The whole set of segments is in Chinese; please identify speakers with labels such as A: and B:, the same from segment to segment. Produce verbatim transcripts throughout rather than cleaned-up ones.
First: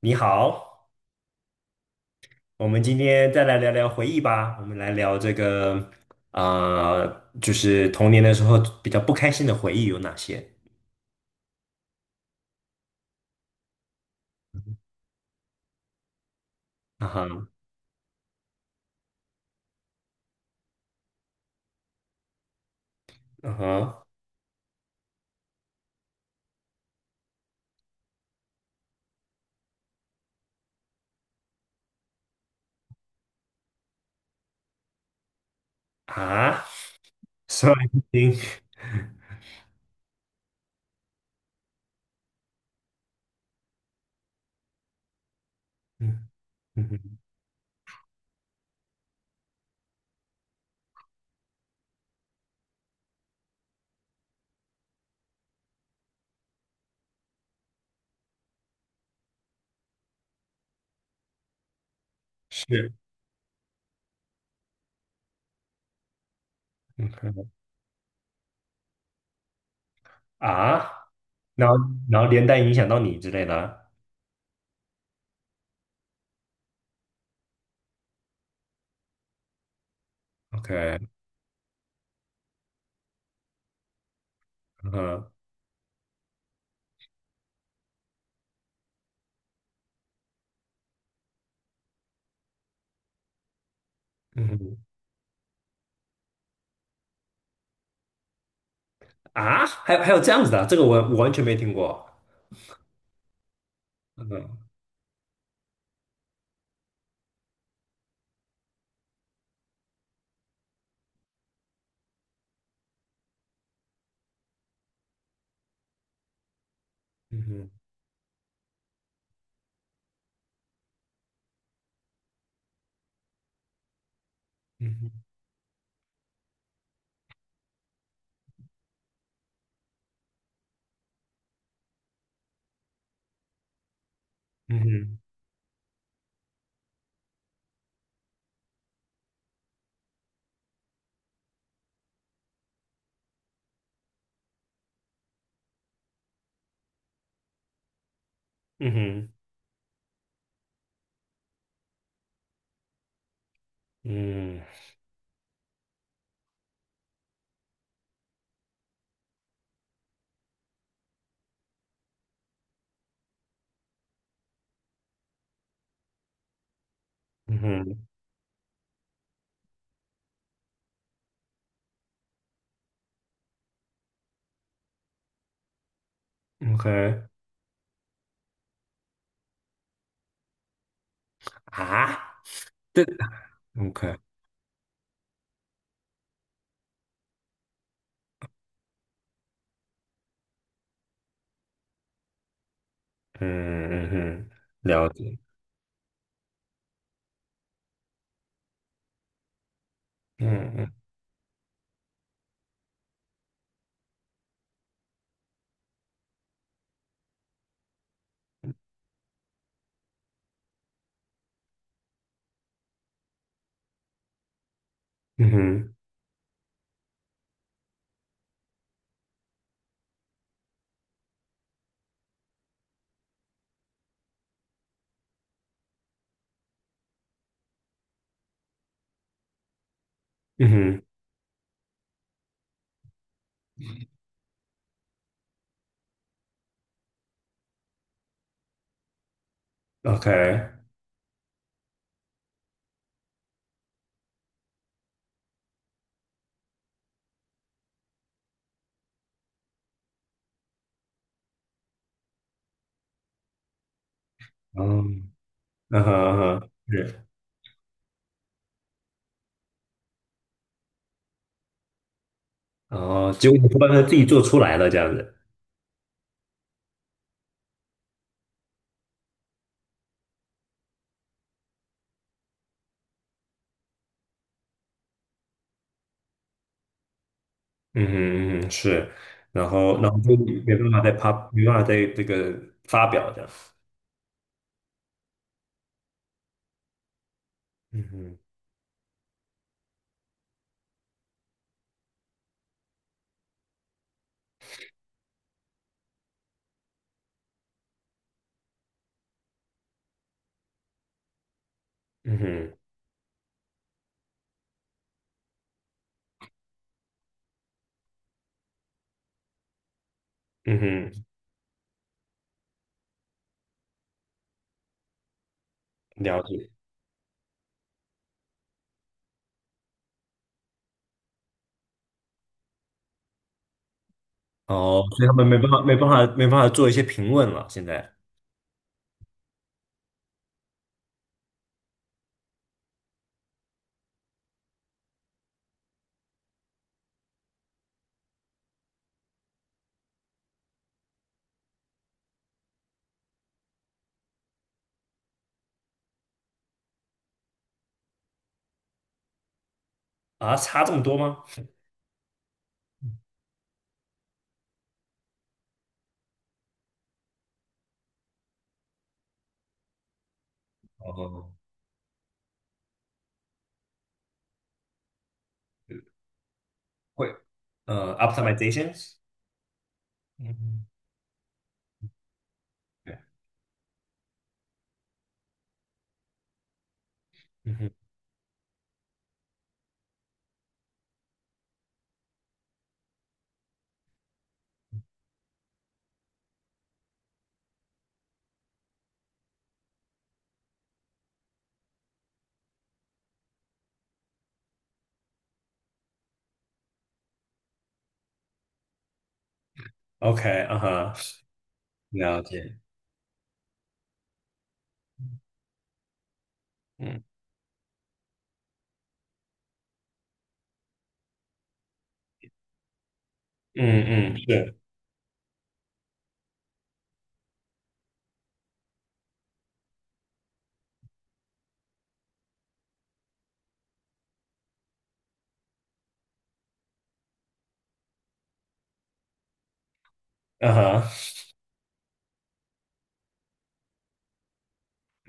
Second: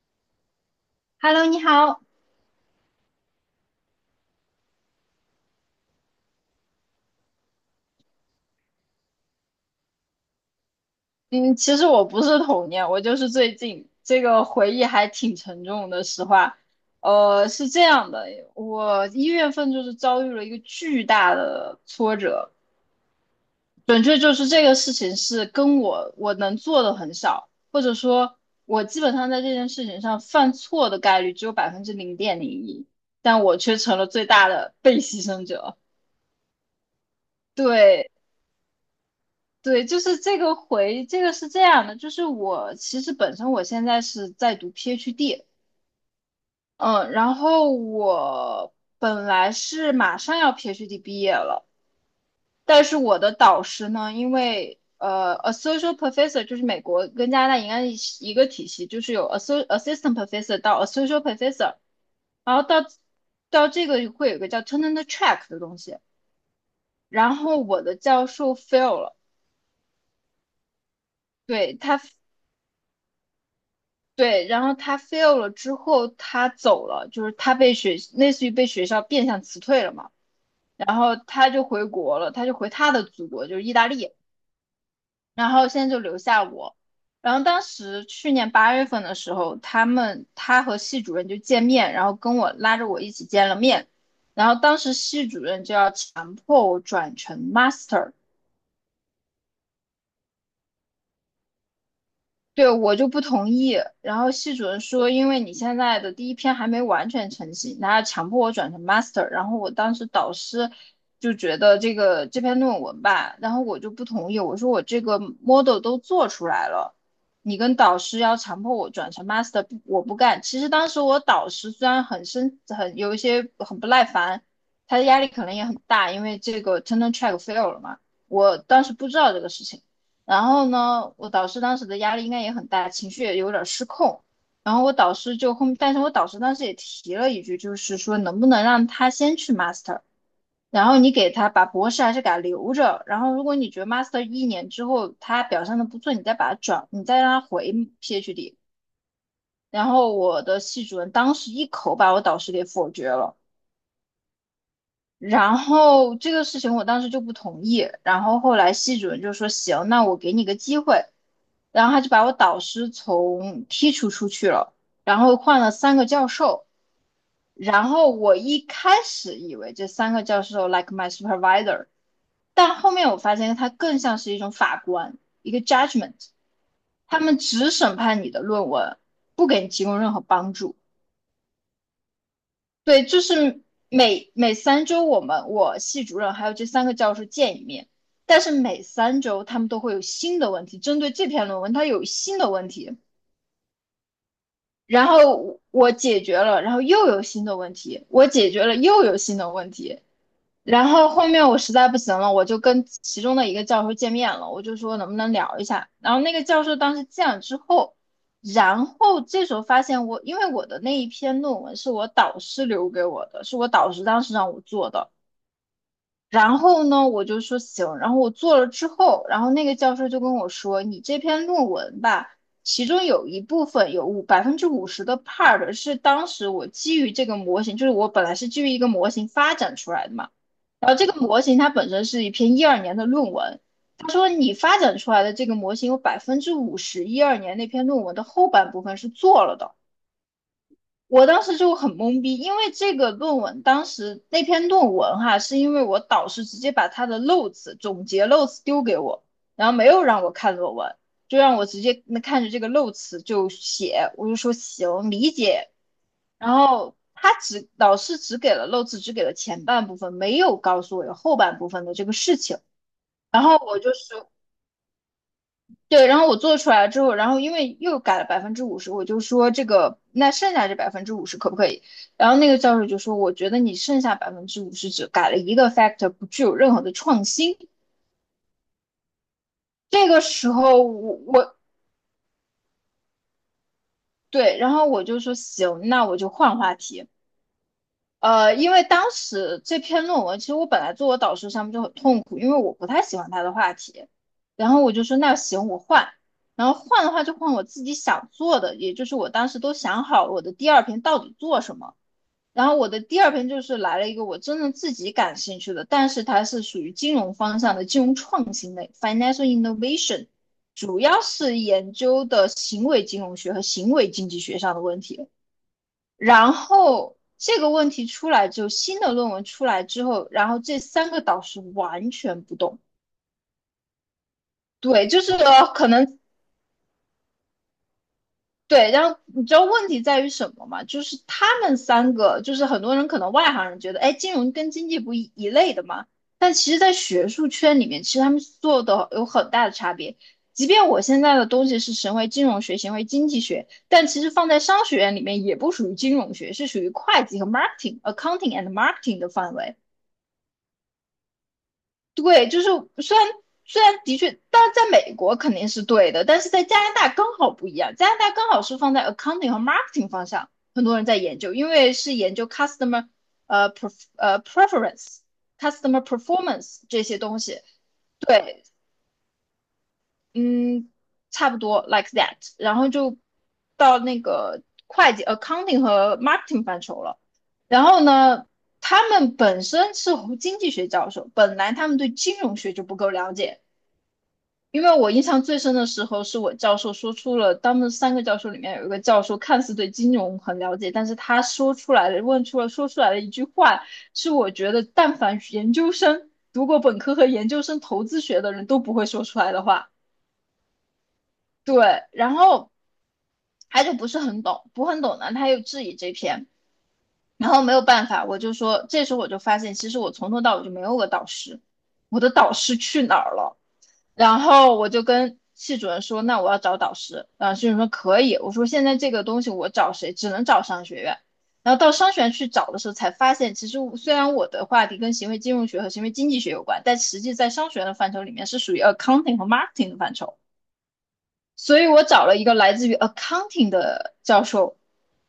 A: 你好，
B: Hello，你好。
A: 我们今天再来聊聊回忆吧。我们来聊这个，啊，就是童年的时候比较不开心的回忆有哪些？
B: 嗯，其实我不是童年，我就是最近这个回忆还挺沉重的。实话，
A: 啊哈，
B: 呃，是这样的，我一月份就是遭遇了一个巨大的挫折，
A: 啊
B: 准
A: 哈，
B: 确就是这个事情是跟我我能做的很少，或者说，我基本上在这件事情上犯错的概率只有百分之零点零一，但我却成了最大的被牺牲者。
A: 啊，所
B: 对，
A: 以，
B: 对，就是这个回，这个是这样的，就是我其实本身我现在是在读 PhD，
A: 嗯嗯
B: 嗯，
A: 哼，
B: 然后我本来是马上要 PhD 毕业了，但是我的导师呢，因为呃，associate professor 就是美国跟加拿大应该是一个体系，就是有 asso- assistant professor 到 associate professor,然后到
A: 是，
B: 到这个会有一个叫 tenure track 的东西，
A: 嗯
B: 然
A: 哼，
B: 后我的教授 fail 了。
A: 啊，然
B: 对，
A: 后
B: 他
A: 然后连带影响到你之类的。
B: 对，然后他 fail 了之后，他走了，就是他被学，类似于被学校变相辞退了嘛。然
A: OK，
B: 后他就回国了，他就回他的祖国，就是意大利。
A: 嗯哼，
B: 然后现在就留下我。然后当时去年八月份的时候，他们他和系主任就见面，然后跟我拉着我一起见了面。
A: 嗯
B: 然后
A: 哼，
B: 当时系主任就要强迫我转成 master,
A: 啊，还有还有这样子的，这个我我完全没听过。
B: 对，我就不同意。然
A: 嗯
B: 后系
A: 哼，
B: 主任说，因为你现在的第一篇还没完全成型，然要强迫我转成 master。然后我当时导师就觉得这个这篇论文吧，然后我就不同意。我说我这个 model 都做出来了，
A: 嗯
B: 你
A: 哼，
B: 跟导师要强迫我转成 master,不我不干。其实当时我导师虽然很生很有一些很不耐烦，他的
A: 嗯
B: 压力可能也很大，因为这个 tenure track fail 了嘛。我当时不知道这个事情。然后呢，我导师当时的压力应该也很大，情绪也有点儿失控。然后我导
A: 哼，
B: 师就后，但是我导师当时也提了一句，就是说能不能让他先去 master,然后你给他把博士还是给他留着。然后如果你觉得 master 一年之后他表现的不错，你再把他转，你再让他回 PhD。
A: 嗯哼，嗯哼，
B: 然后我的系主任当时一口把我导师给否决了。然后这个事情我当时就不同意，然后后来系主任就说行，那我给你个机会，然后他就把我导师从剔除出去了，然后换了三个教授，
A: 嗯哼
B: 然
A: 嗯
B: 后我一开始以为这三个教授 like my supervisor,但后面我发现他更像是一种法官，一个 judgment,
A: o k
B: 他们只审判你的论文，不给你提供任何帮助。
A: 啊
B: 对，
A: 对
B: 就是
A: ，OK，
B: 每每三周我们我系主任还有这三个教授见一面，但是每三周他们都会有新的问题，针对这篇论文它有新的问题，
A: 嗯嗯哼，嗯
B: 然
A: 了解，
B: 后我解决了，然后又有新的问题，我解决了又有新的问题，
A: 嗯
B: 然
A: 嗯
B: 后后面我实在不行了，我就跟其中的一个教授见面了，我就说能不能聊一下。然后那个教授当时见了之后，然后这时候发现我，因为我的那一篇论文是我导师留给我的，是我导师当时让我做的。
A: 嗯哼
B: 然后呢，我就说行。然后我做了之后，然后那个教授就跟我说，你这篇论文吧，其中有一部分有五百分之五十的 part 是当时我基于这个模型，就是我本来是基于一个模型发展出来的嘛。
A: 嗯
B: 然后
A: 哼
B: 这个模型它本身是一篇一二年的论文，他说你发展出来的这个模型有百分之五十一二年那篇论文的后半部分是做了的。
A: ，OK，
B: 我当时就很懵逼，因为这个论文当时那篇论文哈，是因为我导师直接把他的漏词总结漏词丢给我，然后没有让我看论文，就让我直接那看着这个漏词就写，我就说行，
A: 嗯
B: 理解
A: 嗯哼
B: 然
A: 嗯哼，
B: 后
A: 是，
B: 他只老师只给了漏字，只给了前半部分，没有告诉我有后半部分的这个事情。
A: 然后
B: 然
A: 结
B: 后
A: 果你
B: 我
A: 不把
B: 就
A: 它自己
B: 说，
A: 做出来了这样子，
B: 对，然后我做出来之后，然后因为又改了百分之五十，我就说这个那剩下这百分之五十可不可以？然后那个教授就说，我觉得你剩下百分之五十只改了一个 factor,不具有任何的创新。
A: 嗯哼嗯哼是，然后
B: 这
A: 然后
B: 个
A: 就
B: 时
A: 没
B: 候
A: 办法再
B: 我
A: 发，
B: 我
A: 没办法再这个发表这样，
B: 对，然后我就说行，那我就换话题。
A: 嗯哼
B: 呃，因为当时这篇论文，其实我本来做我导师上面就很痛苦，因为我不太喜欢他的话题，然后我就说那行我换，然后换的话就换我自己想做的，也就是我当时都想好了我的第二篇到底做什么，
A: 嗯
B: 然
A: 哼
B: 后我的第二篇就是来了一个我真正自己感兴趣的，但是它是属于金融方向的金融创新类 （(financial innovation),
A: 嗯
B: 主要
A: 哼，
B: 是研究的行为金融学和行为经济学上的问题。
A: 了
B: 然
A: 解，
B: 后这个问题出来之后，新的论文出来之后，然后这三个导师完全不动。
A: 哦，
B: 对，就
A: 所以他
B: 是
A: 们没办法
B: 可
A: 没
B: 能
A: 办法没办法做一些评论了，现在
B: 对，然后你知道问题在于什么吗？就是他们三个，就是很多人可能外行人觉得，哎，金融跟经济不一一类的嘛，但其实，在学术圈里面，其实他们做的有很大的差别。即便我现在的东西是行为金融学，行为经济学，但其实放在商学院里面也不属于金融学，是属于会计和 marketing、accounting and marketing 的范围。
A: 啊，差这么多吗？
B: 对，就是虽然虽然的确，但是在美国肯定是对的，但是在加拿大刚好不一样，加拿大刚好是放在 accounting 和 marketing 方向，很多人在研
A: 哦，
B: 究，因为是研究 customer 呃 pref 呃 preference、customer performance 这些
A: 会
B: 东西。
A: 呃
B: 对，
A: ，optimization。s 嗯，
B: 嗯，差不多 like that,然后就
A: 对，
B: 到那个会计 accounting 和 marketing 范畴了。
A: 嗯
B: 然
A: 哼
B: 后呢，他们本身是经济学教授，本来他们对金融学就不够了解。因为我印象最深的时候，是我教授说出了他们三个教授里面有一个教授看似对金融很了解，但是他说出来的问出了说出来的一句话，是我觉得但凡研究生读过本科和研究生投资学的人都不会说出来的话。
A: ，OK，啊哈，
B: 对，然
A: 了
B: 后
A: 解，
B: 他就不是很懂，不很懂呢，他又质疑这篇，
A: 嗯
B: 然后没有办法，我就说，这时候我就发现，其实我从头到尾就没有个导师，我的导师去哪儿了？
A: 嗯嗯，
B: 然后
A: 是，
B: 我就跟系主任说，那我要找导师。然后系主任说可以。我说现在这个东西我找谁？只能找商学院。然后到商学院去找的时候，才发现其实虽然我的话题跟行为金融学和行为经济学有关，但实际在商学院的范畴里面是属于 accounting 和 marketing 的范畴。
A: 啊哈，
B: 所以我找了一个来自于 accounting 的教授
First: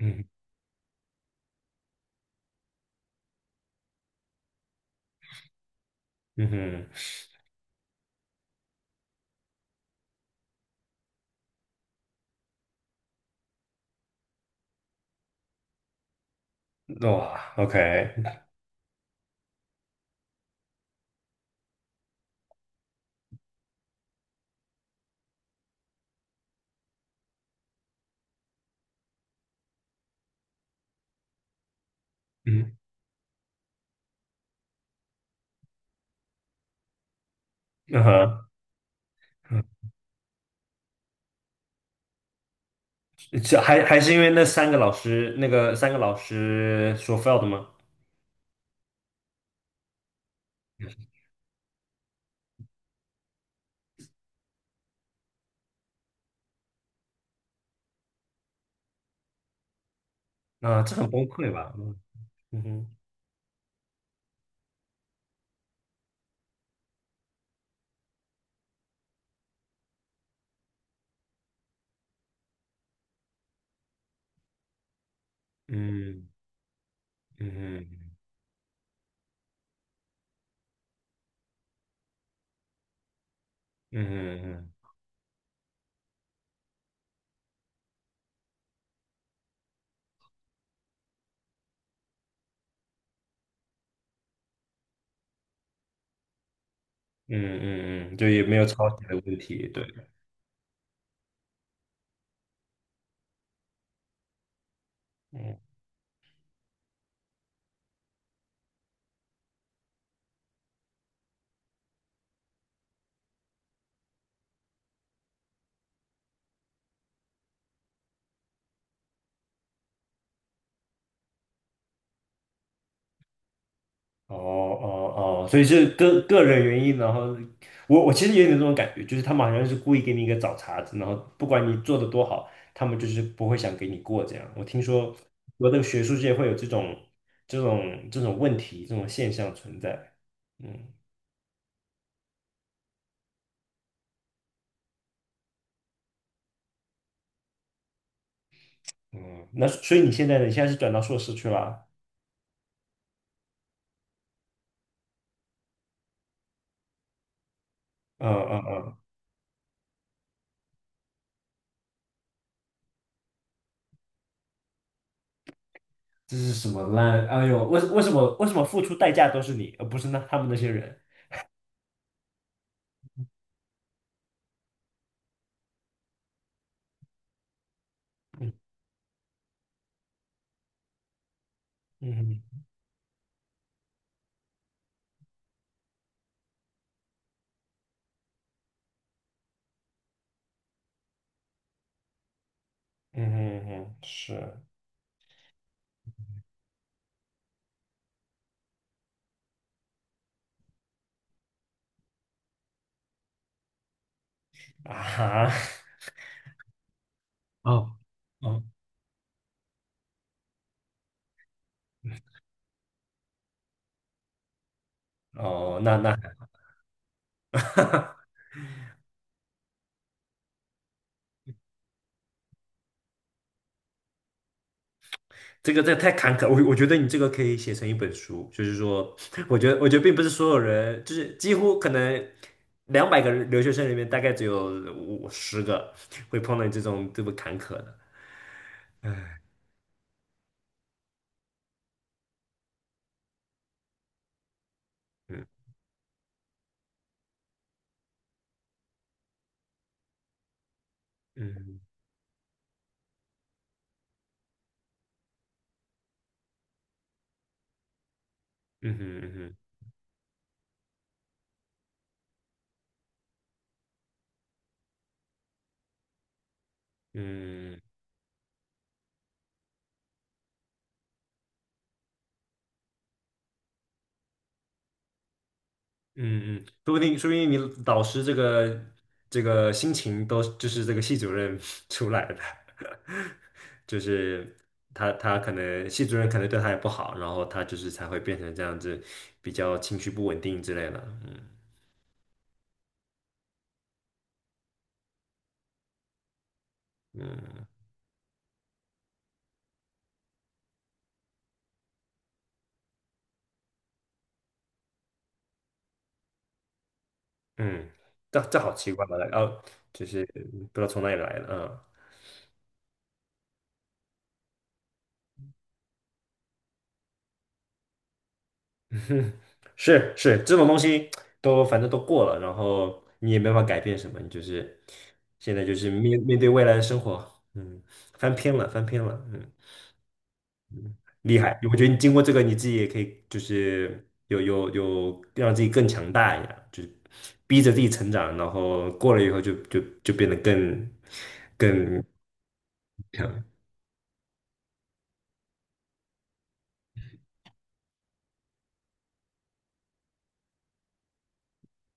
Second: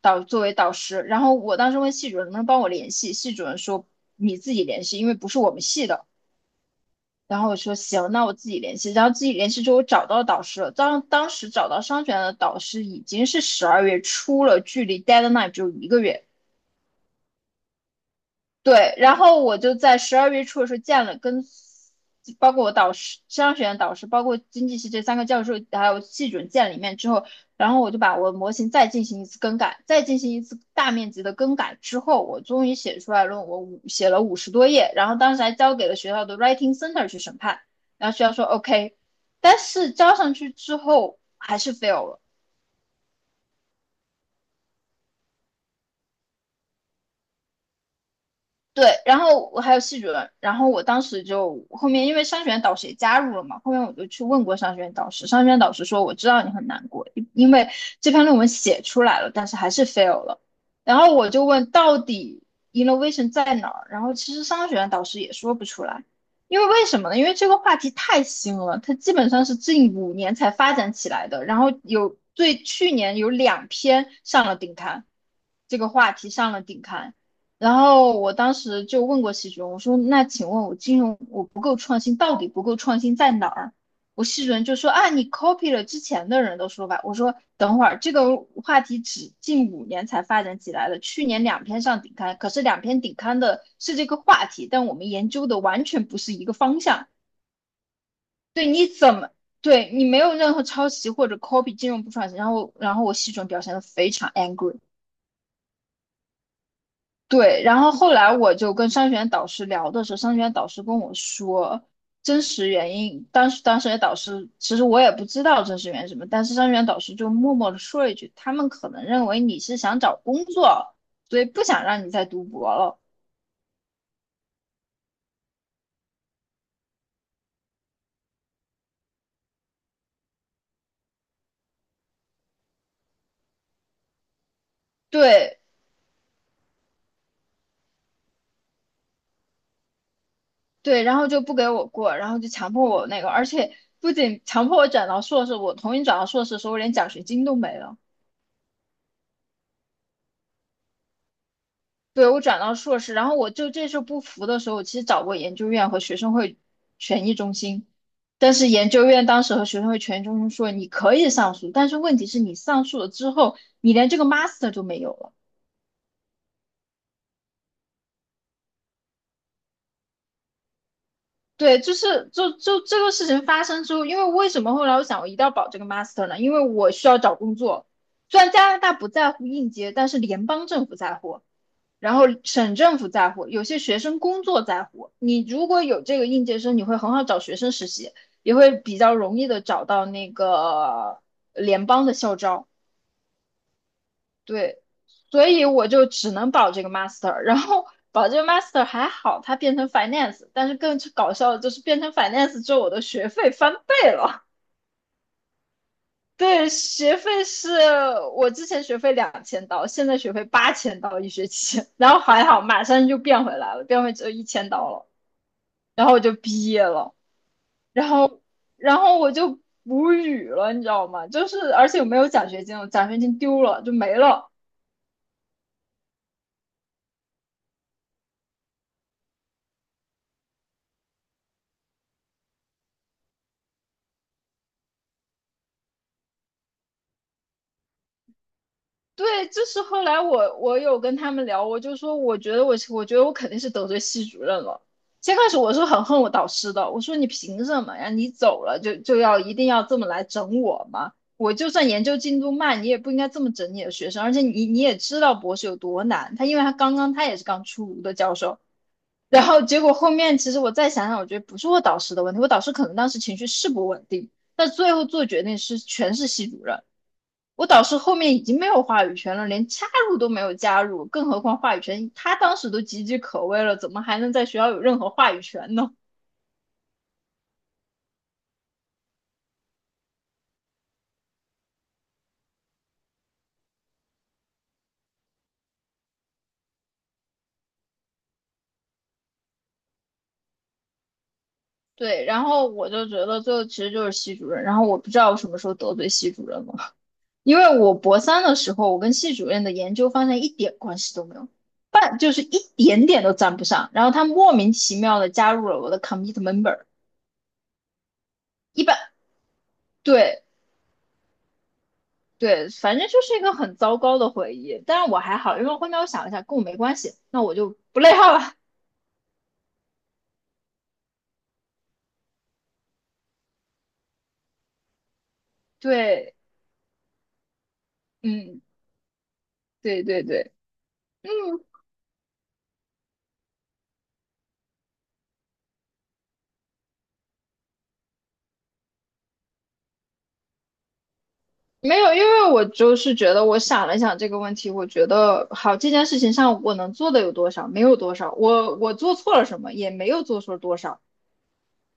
B: 导作为导师。然后我当时问系主任能不能帮我联系，系主任说你自己联系，因为不是我们系的。
A: 嗯
B: 然后我说行，那我自己联系。然后自己联系之后，我找到导师了。当当时找到商学院的导师已经是十二月初了，距离 deadline 只有一个月。
A: 哼，哇，OK，
B: 对，然后我就在十二月初的时候见了跟，包括我导师、商学院导师，包括经济系这三个教授，还有系准任见了一面之后，然后我就把我的模型再进行一次更改，再进行一次大面积的更改之后，我终
A: 嗯
B: 于写出来论文，五写了五十多页，然后当时还交给了学校的 Writing Center 去审判，
A: 嗯
B: 然后学校说
A: 哼，
B: OK，但
A: 嗯
B: 是交上去之后还是 fail 了。
A: 这还还是因为那三个老师，那个三个老师说 fail e 的吗？
B: 对，然后我还有系主任，然后我当时就后面因为商学院导师也加入了嘛，后面我就去问过商学院导师，商学院导师说我知道你很难过，因因为这篇论文写出来了，但是还是 fail 了。
A: 啊，这
B: 然
A: 很
B: 后
A: 崩
B: 我就
A: 溃
B: 问
A: 吧？嗯
B: 到底
A: 嗯哼，
B: innovation 在哪儿，然后其实商学院导师也说不出来，因为为什么呢？因为这个话题太新了，它基本上是近五年才发展起来的，然后有对去年有两篇上了顶刊，这个话
A: 嗯
B: 题上了顶刊。
A: 嗯
B: 然后
A: 嗯
B: 我当时就问过系主任，我说："那请问我金融我不够创新，到底不够创新在哪儿？"
A: 嗯
B: 我系
A: 嗯
B: 主任
A: 嗯
B: 就说："啊，你 copy 了之前的人的说法。"我说："等会儿这个话题只近五年才发展起来的，去年两篇上顶刊，可是两篇顶刊的是这个话题，但我们研究的完全不是一个方向。
A: 嗯嗯，嗯就也没有
B: 对，你
A: 抄袭的
B: 怎么
A: 问题，对，
B: 对你没有任何抄袭或者 copy 金融不创新？"然后，然后我系主任表现得非常 angry。对，然后后来我就跟商学院导师聊的时候，商学院导师跟我说真实原因。当时当时的导师其实我也不知道真实原因是什么，但是商学院导师就默默的说了一句，他们可能认为你是想找工作，所以不想让你再读博了。
A: 哦哦哦，所以是个个人原因，然后我我其实也有点这种感觉，就是他们好像是故意给你一个找茬子，然后不管你做的多好，他们就是不会想给你过这样。我听说
B: 对
A: 我的学术界会有这种这种这种问题，这种现象存在。嗯
B: 对，然后就不给我过，然后就强迫我那个，而且不仅强迫我转到硕士，我同意转到硕士的时候，我连奖学金都没了。
A: 嗯，那所以你现在呢？你现在是转到硕士去了？
B: 对，我转到硕士，然后我就这事不服的时候，我其实找过研究院和学生会权益中心，
A: 嗯
B: 但
A: 嗯
B: 是研
A: 嗯，
B: 究院当时和学生会权益中心说你可以上诉，但是问题是你上诉了之后，你连这个 master 都没有了。
A: 这是什么烂？哎呦，为为什么为什么付出代价都是你，而不是那他们那些人？
B: 对，就是就就这个事情发生之后，因为为什么后来我想我一定要保这个 master 呢？因为我需要找工作，虽然
A: 嗯
B: 加拿大不在乎应届，但是联邦政府在乎。然后
A: 嗯嗯
B: 省政府在乎，有些学生工作在乎。你如果有这个应届生，你会很好找学生实习，也会比较容易的找到那个联邦的校招。
A: 嗯嗯是
B: 对，所以我就只能保这个 master，然后保这个 master 还好，它变成 finance，但是更搞笑的就是变成 finance 之后，我的学费翻倍了。
A: 啊哈。
B: 对，学费是
A: 哦
B: 我
A: 哦
B: 之前学费两千刀，现在学费八千刀一学期，然后还好马上就变回来了，变回只有一千刀了。
A: 哦，那
B: 然后
A: 那
B: 我就毕业了，然后然后我就无语了，你知道吗？就是而且我没有奖学金，我奖学金丢了就没了。
A: 这个这太坎坷，我我觉得你这个可以写成一本书，就是说，我觉得我觉得并不是所有人，就是几乎可能两百个留学生里面，大概只有五十个会碰到这种这么坎坷的。嗯
B: 对，就是后来我我有跟他们聊，我就说我觉得我我觉得我肯定是得罪系主任了。先开始
A: 嗯
B: 我是很恨我导师的，我说你凭什么呀？你走了就就要一定要这么来整我吗？我就
A: 嗯
B: 算研究进度慢，你也不应该这么整你的学生，而且你你也知道博士有多难，他因为他刚刚他也是刚出炉的教授，
A: 嗯嗯
B: 然
A: 嗯，
B: 后结果后面其实我再想想，我觉得不是我导师的问题，我导师可能当时情绪是不稳定，但最后做决定是全是系主任。我
A: 嗯
B: 导师后面已经没有话语权了，连加入都没有加入，更何况话语权，他当时都岌岌可危了，怎么还能在学校有任何话语权呢？
A: 嗯嗯，说不定说不定你导师这个这个心情都就是这个系主任 出来的，就是他他可能系主任可能对他也不好，然后他就是才会变成这样子，比较情绪不稳定之类的。嗯
B: 对，然后我就觉得最后其实就是系主任，然后我不知道我什么时候得罪系主任了。因
A: 嗯
B: 为我博三的时候，我跟系主任的研究方向一点关系都没有，半就是一点点都沾不上。然后他莫名其妙的加入了我的 commit member，
A: 嗯，这这好
B: 一
A: 奇
B: 般
A: 怪吧？哦，就是
B: 对
A: 不知道从哪里来的。嗯
B: 对，反正就是一个很糟糕的回忆。但是我还好，因为后面我想了一下，跟我没关系，那我就不内耗了。
A: 是是，这种东西都反正都过了，然后你也没法改变什么，你就是现在就是面
B: 对，
A: 面对未来的生活，嗯，翻篇
B: 嗯，
A: 了，翻篇了，嗯，
B: 对对对，
A: 厉
B: 嗯，
A: 害！我觉得你经过这个，你自己也可以就是有有有让自己更强大一点，就是逼着自己成长，然后过了以后就就就变得更
B: 没
A: 更
B: 有，因为我就是觉
A: 强，
B: 得我想了想这个问题，我觉得好这件事情上我能做的有多少，没有多少，我我做错了什么，也没有做错多少。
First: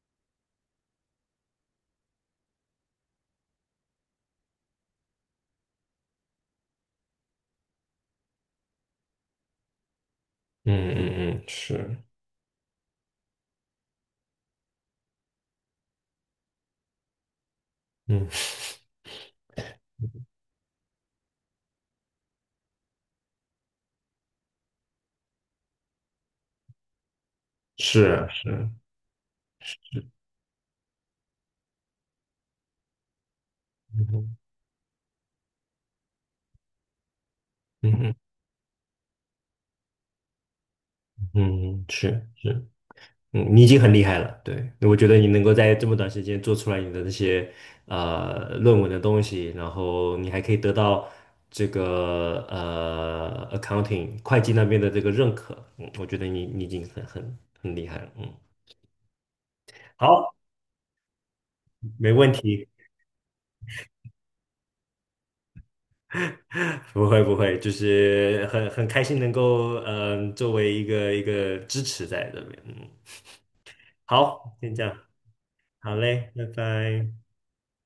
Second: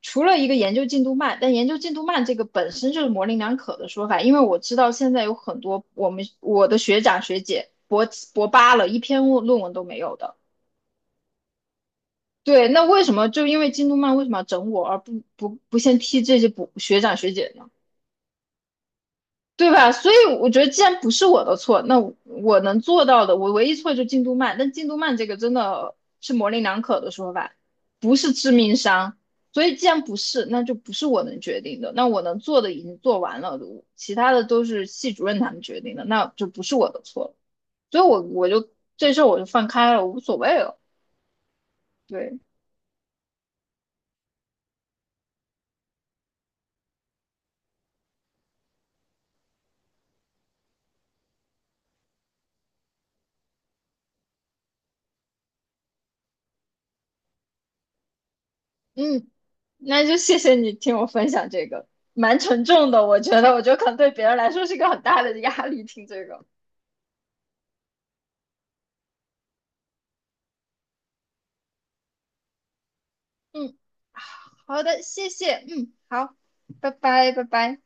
B: 除了一个研究进度慢，但研究进度慢这个本身就是模棱两可的说法，因为我知道现在有很多我们我的学长学姐博博八了，一篇论论文都没有的。
A: 嗯嗯嗯，是，
B: 对，那为什么就因为进度慢，为什么要整我，而不不不先批这些博学长学姐呢？
A: 嗯
B: 对吧？所以我觉得，既然不是我的错，那我我能做到的，我唯一错就进度慢。但进度慢这个真的是模棱两可的说法，不
A: 是
B: 是致
A: 是
B: 命伤。所以既然
A: 是，
B: 不是，那就不是我能决定的。那我能做的已经做完了，
A: 嗯
B: 其他
A: 哼
B: 的都是系主任他们决定的，那就不是我的错了。
A: 嗯
B: 所以
A: 哼
B: 我我就这事儿我就放开了，无所谓了。
A: 嗯哼是
B: 对，
A: 是。嗯，你已经很厉害了，对，我觉得你能够在这么短时间做出来你的那些呃论文的东西，然后你还可以得到这个呃 accounting 会计那边的这个认可，嗯，我觉得你你已经很很很厉害了，嗯，
B: 嗯，那就
A: 好，
B: 谢谢你听我分享这个，
A: 没问
B: 蛮沉
A: 题，
B: 重的，我觉得，我觉得可能对别人来说是一个很大的压力，听这个。
A: 不会不会，就是很很开心能够嗯、呃作为一个一个支持在这边，嗯，
B: 嗯，
A: 好，先这
B: 好
A: 样，
B: 的，谢谢，嗯，
A: 好嘞，
B: 好，
A: 拜
B: 拜
A: 拜。
B: 拜，拜拜。